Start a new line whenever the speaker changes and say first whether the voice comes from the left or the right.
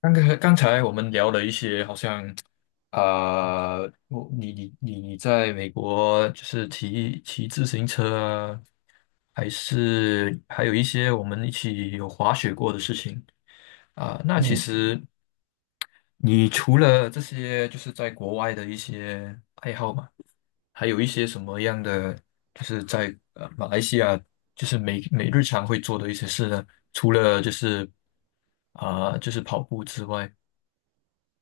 left: 刚才我们聊了一些，好像啊、我你在美国就是骑自行车啊，还是还有一些我们一起有滑雪过的事情那其
right: 嗯
left: 实你除了这些，就是在国外的一些爱好嘛，还有一些什么样的，就是在马来西亚，就是每日常会做的一些事呢？除了就是就是跑步之外。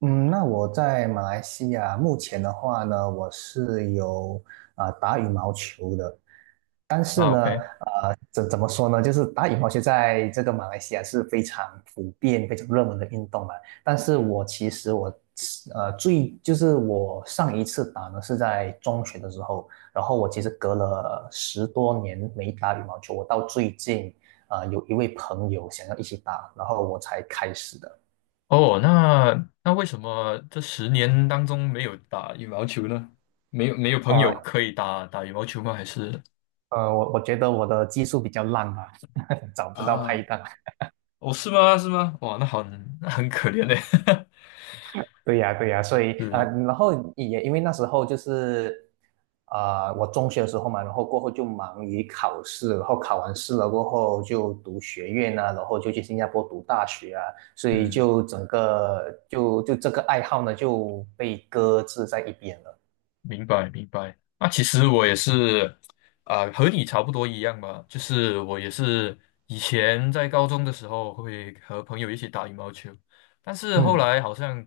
right: 嗯，那我在马来西亚目前的话呢，我是有打羽毛球的。但是
left: 啊
right: 呢，
left: ，OK。
right: 怎么说呢，就是打羽毛球在这个马来西亚是非常普遍、非常热门的运动嘛。但是我其实我呃最就是我上一次打呢是在中学的时候，然后我其实隔了十多年没打羽毛球，我到最近有一位朋友想要一起打，然后我才开始的。
left: 哦，那为什么这十年当中没有打羽毛球呢？没有朋
right: 哦，
left: 友可以打羽毛球吗？还是
right: 我觉得我的技术比较烂吧，找不到拍
left: 啊。
right: 档。
left: 哦，是吗？是吗？哇，那很可怜嘞。
right: 对呀，对呀，所 以
left: 是。
right: 然后也因为那时候就是啊，我中学的时候嘛，然后过后就忙于考试，然后考完试了过后就读学院啊，然后就去新加坡读大学啊，所以
left: 嗯。
right: 就整个这个爱好呢就被搁置在一边了。
left: 明白明白。那其实我也是和你差不多一样吧，就是我也是以前在高中的时候会和朋友一起打羽毛球，但是后
right: 嗯，
left: 来好像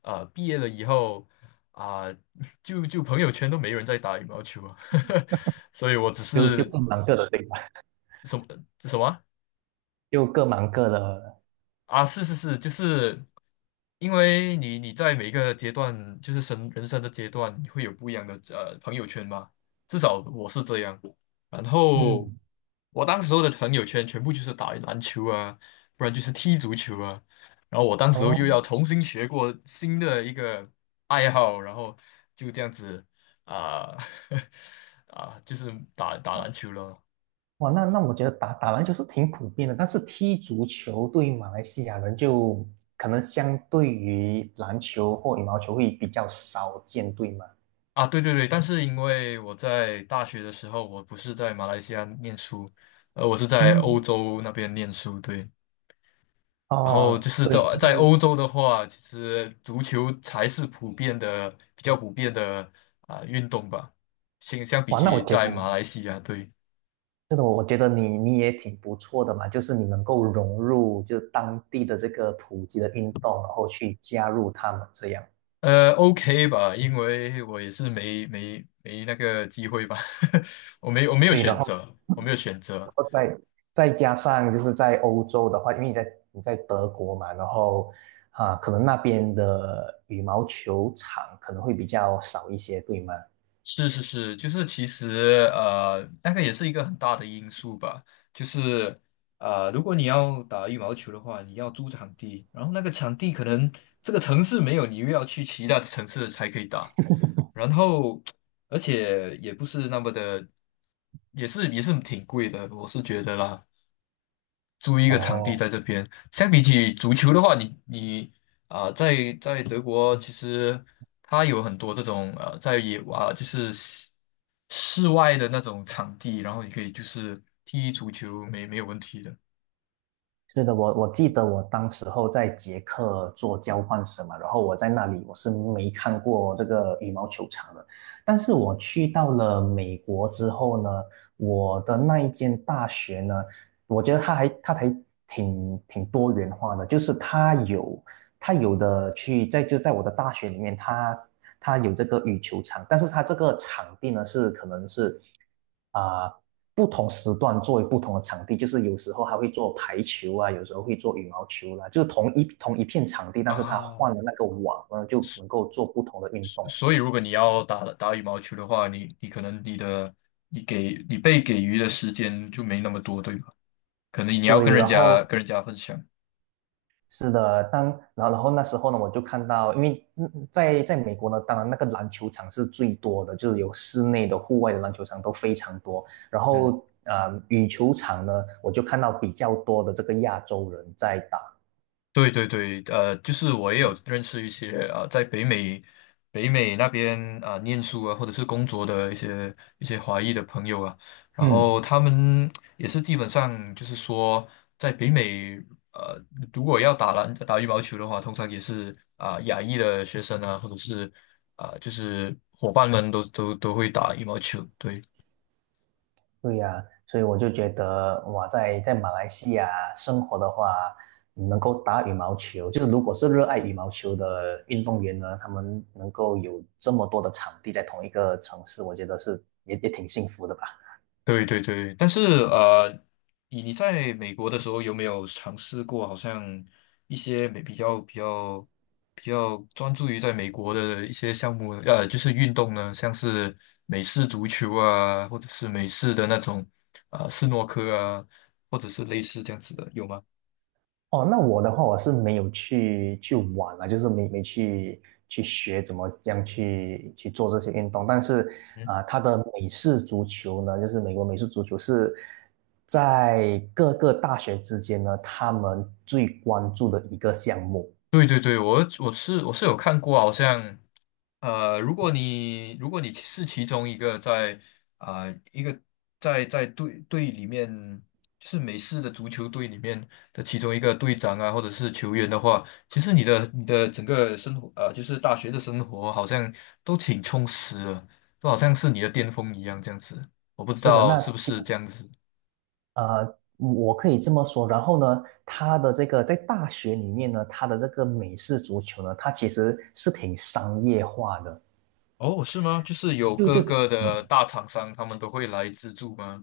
left: 毕业了以后啊、就朋友圈都没人在打羽毛球了，所以我只
right: 就
left: 是
right: 各忙各的，对吧？
left: 什么什么。
right: 就各忙各的了。
left: 啊，是是是，就是因为你你在每一个阶段，就是人生的阶段，你会有不一样的朋友圈嘛。至少我是这样。然后
right: 嗯。
left: 我当时候的朋友圈全部就是打篮球啊，不然就是踢足球啊。然后我当时候
right: 哦。
left: 又要重新学过新的一个爱好，然后就这样子啊 啊，就是打篮球了。
right: 哇，那我觉得打篮球是挺普遍的，但是踢足球对于马来西亚人就可能相对于篮球或羽毛球会比较少见，对吗？
left: 啊，对对对，但是因为我在大学的时候，我不是在马来西亚念书，呃，我是在欧
right: 嗯。
left: 洲那边念书，对。然后
right: 哦，
left: 就是在
right: 对，因为
left: 欧洲的话，其实足球才是普遍的、比较普遍的运动吧，相比
right: 哇，那我
left: 起
right: 觉得
left: 在马来西亚，对。
right: 真的，我觉得你也挺不错的嘛，就是你能够融入就当地的这个普及的运动，然后去加入他们这样。
left: 呃，OK 吧，因为我也是没那个机会吧，我没有
right: 对，然
left: 选
right: 后。
left: 择，我没有选
right: 然
left: 择。
right: 后再再加上就是在欧洲的话，因为你在德国嘛，然后啊，可能那边的羽毛球场可能会比较少一些，对吗？
left: 是是是，就是其实呃，那个也是一个很大的因素吧。就是呃，如果你要打羽毛球的话，你要租场地，然后那个场地可能这个城市没有，你又要去其他的城市才可以打。然后，而且也不是那么的，也是挺贵的，我是觉得啦。租一个场地
right: 哦，
left: 在这边。相比起足球的话，你在德国其实它有很多这种呃，在野啊、就是室外的那种场地，然后你可以就是踢足球，没有问题的
right: 是的，我记得我当时候在捷克做交换生嘛，然后我在那里我是没看过这个羽毛球场的，但是我去到了美国之后呢，我的那一间大学呢，我觉得它还挺多元化的，就是它有在就在我的大学里面，它有这个羽球场，但是它这个场地呢是可能是啊、呃不同时段作为不同的场地，就是有时候还会做排球啊，有时候会做羽毛球啦、就是同一片场地，但是它
left: 啊。
right: 换了那个网呢，就能够做不同的运
left: 所
right: 动。
left: 以如果你要打羽毛球的话，你可能你给你被给予的时间就没那么多，对吧？可能你要
right: 对，然后
left: 跟人家分享。
right: 是的，当然后然后那时候呢，我就看到，因为嗯在在美国呢，当然那个篮球场是最多的，就是有室内的、户外的篮球场都非常多。然
left: 嗯。
right: 后呃，羽球场呢，我就看到比较多的这个亚洲人在打。
left: 对对对，呃，就是我也有认识一些呃，在北美那边念书啊，或者是工作的一些华裔的朋友啊，然
right: 嗯，
left: 后他们也是基本上就是说，在北美呃，如果要打羽毛球的话，通常也是亚裔的学生啊，或者是就是伙伴们都会打羽毛球，对。
right: 对呀，所以我就觉得哇，在在马来西亚生活的话，能够打羽毛球，就是如果是热爱羽毛球的运动员呢，他们能够有这么多的场地在同一个城市，我觉得是也也挺幸福的吧。
left: 对对对，但是呃，你你在美国的时候有没有尝试过，好像一些比较专注于在美国的一些项目，呃，就是运动呢，像是美式足球啊，或者是美式的那种斯诺克啊，或者是类似这样子的，有吗？
right: 哦，那我的话，我是没有去玩啊，就是没去学怎么样去做这些运动。但是
left: 嗯，
right: 它的美式足球呢，就是美国美式足球是在各个大学之间呢，他们最关注的一个项目。
left: 对对对，我是有看过，好像。呃，如果如果你是其中一个在啊、呃一个在队里面，就是美式的足球队里面的其中一个队长啊，或者是球员的话，其实你的整个生活，呃，就是大学的生活好像都挺充实的，都好像是你的巅峰一样这样子。我不知
right: 是的，
left: 道是不是这样子。
right: 我可以这么说。然后呢，他的这个在大学里面呢，他的这个美式足球呢，它其实是挺商业化的。
left: 哦，是吗？就是有
right: 就
left: 各
right: 就
left: 个
right: 怎么。
left: 的大厂商，他们都会来资助吗？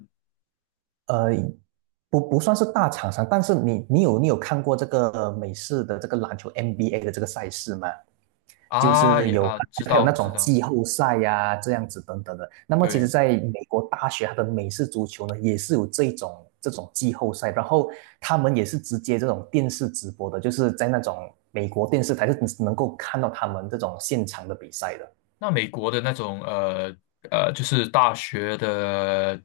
right: 呃，不算是大厂商，但是你有看过这个美式的这个篮球 NBA 的这个赛事吗？就
left: 啊，
right: 是有
left: 知
right: 还有那
left: 道知
right: 种
left: 道，
right: 季后赛呀、这样子等等的。那么其实，
left: 对。
right: 在美国大学，它的美式足球呢也是有这种季后赛，然后他们也是直接这种电视直播的，就是在那种美国电视台是能够看到他们这种现场的比赛的。
left: 那美国的那种呃，就是大学的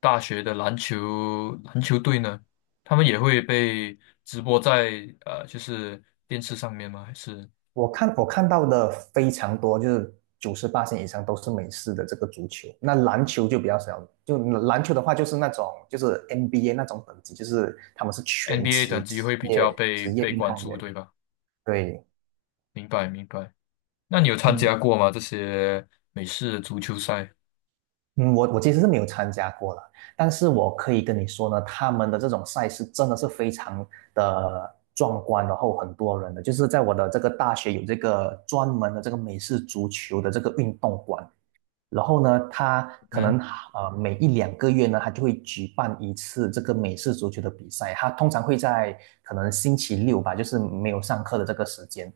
left: 篮球队呢，他们也会被直播在呃，就是电视上面吗？还是
right: 我看到的非常多，就是九十八线以上都是美式的这个足球，那篮球就比较少。就篮球的话，就是那种就是 NBA 那种等级，就是他们是全
left: NBA
right: 职
left: 等级
right: 职
left: 会比较
right: 业职业
left: 被
right: 运
left: 关
right: 动
left: 注，
right: 员。
left: 对吧？
right: 对，
left: 明白明白。那你有参
right: 嗯
left: 加过吗？这些美式足球赛？
right: 嗯，我其实是没有参加过了，但是我可以跟你说呢，他们的这种赛事真的是非常的壮观，然后很多人的，就是在我的这个大学有这个专门的这个美式足球的这个运动馆。然后呢，他可
left: 嗯
right: 能呃每一两个月呢，他就会举办一次这个美式足球的比赛。他通常会在可能星期六吧，就是没有上课的这个时间。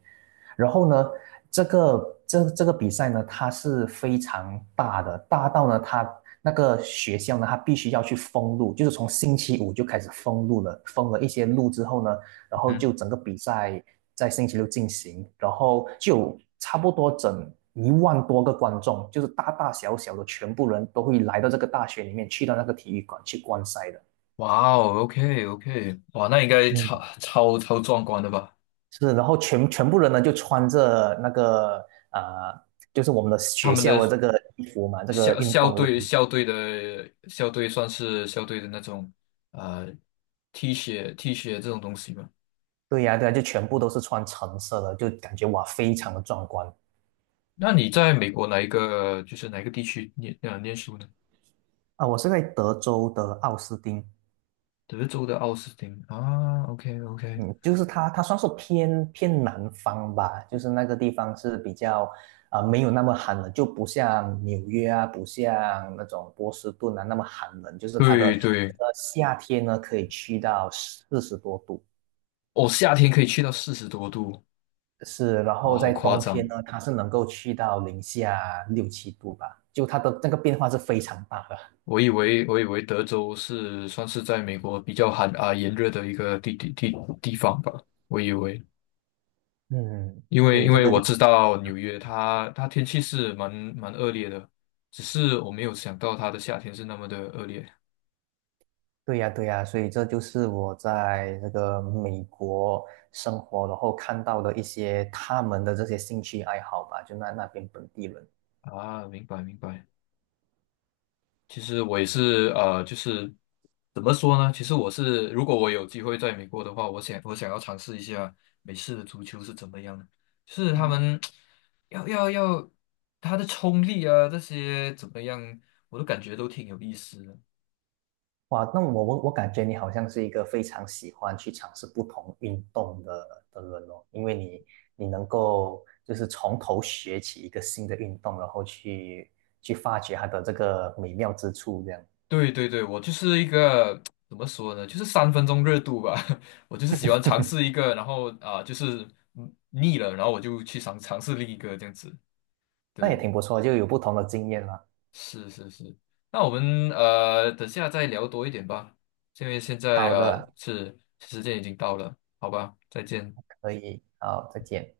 right: 然后呢，这个比赛呢，它是非常大的，大到呢，他那个学校呢，他必须要去封路，就是从星期五就开始封路了，封了一些路之后呢，然后
left: 嗯，
right: 就整个比赛在星期六进行，然后就差不多整一万多个观众，就是大大小小的全部人都会来到这个大学里面，去到那个体育馆去观赛的。
left: 哇哦，OK OK,哇，那应该
right: 嗯，
left: 超壮观的吧？
right: 是，然后全部人呢就穿着那个呃，就是我们的
left: 他
right: 学
left: 们
right: 校
left: 的
right: 的这个衣服嘛，这个运动的这个衣服。
left: 校队算是校队的那种呃 T 恤 这种东西嘛。
right: 对呀，对呀，就全部都是穿橙色的，就感觉哇，非常的壮观
left: 那你在美国哪一个就是哪一个地区念念书呢？
right: 啊！我是在德州的奥斯汀。
left: 德州的奥斯汀啊，OK OK,
right: 嗯，就是它，它算是偏南方吧，就是那个地方是比较没有那么寒冷，就不像纽约啊，不像那种波士顿啊那么寒冷，就是它的
left: 对对。
right: 呃夏天呢可以去到四十多度，
left: 哦，夏天可以去到40多度，
right: 是，然
left: 哇，
right: 后
left: 好
right: 在
left: 夸
right: 冬天
left: 张！
right: 呢它是能够去到零下六七度吧，就它的那个变化是非常大的。
left: 我以为德州是算是在美国比较炎热的一个地方吧，我以为。
right: 嗯，
left: 因
right: 所
left: 为
right: 以这个
left: 我
right: 就。
left: 知道纽约它天气是蛮恶劣的，只是我没有想到它的夏天是那么的恶劣
right: 对呀，对呀，所以这就是我在这个美国生活，然后看到的一些他们的这些兴趣爱好吧，就那边本地人。
left: 啊。明白明白。其实我也是呃，就是怎么说呢？其实我是如果我有机会在美国的话，我想要尝试一下美式的足球是怎么样的，就是他
right: 嗯，
left: 们要他的冲力啊这些怎么样，我都感觉都挺有意思的。
right: 哇，那我感觉你好像是一个非常喜欢去尝试不同运动的人哦，因为你能够就是从头学起一个新的运动，然后去发掘它的这个美妙之处，这样
left: 对对对，我就是一个怎么说呢，就是三分钟热度吧。我就是喜欢尝试一个，然后就是腻了，然后我就去尝试另一个这样子。
right: 那也
left: 对，
right: 挺不错，就有不同的经验了。
left: 是是是。那我们呃，等下再聊多一点吧，因为现在
right: 好
left: 呃
right: 的，
left: 是时间已经到了，好吧，再见。
right: 可以，好，再见。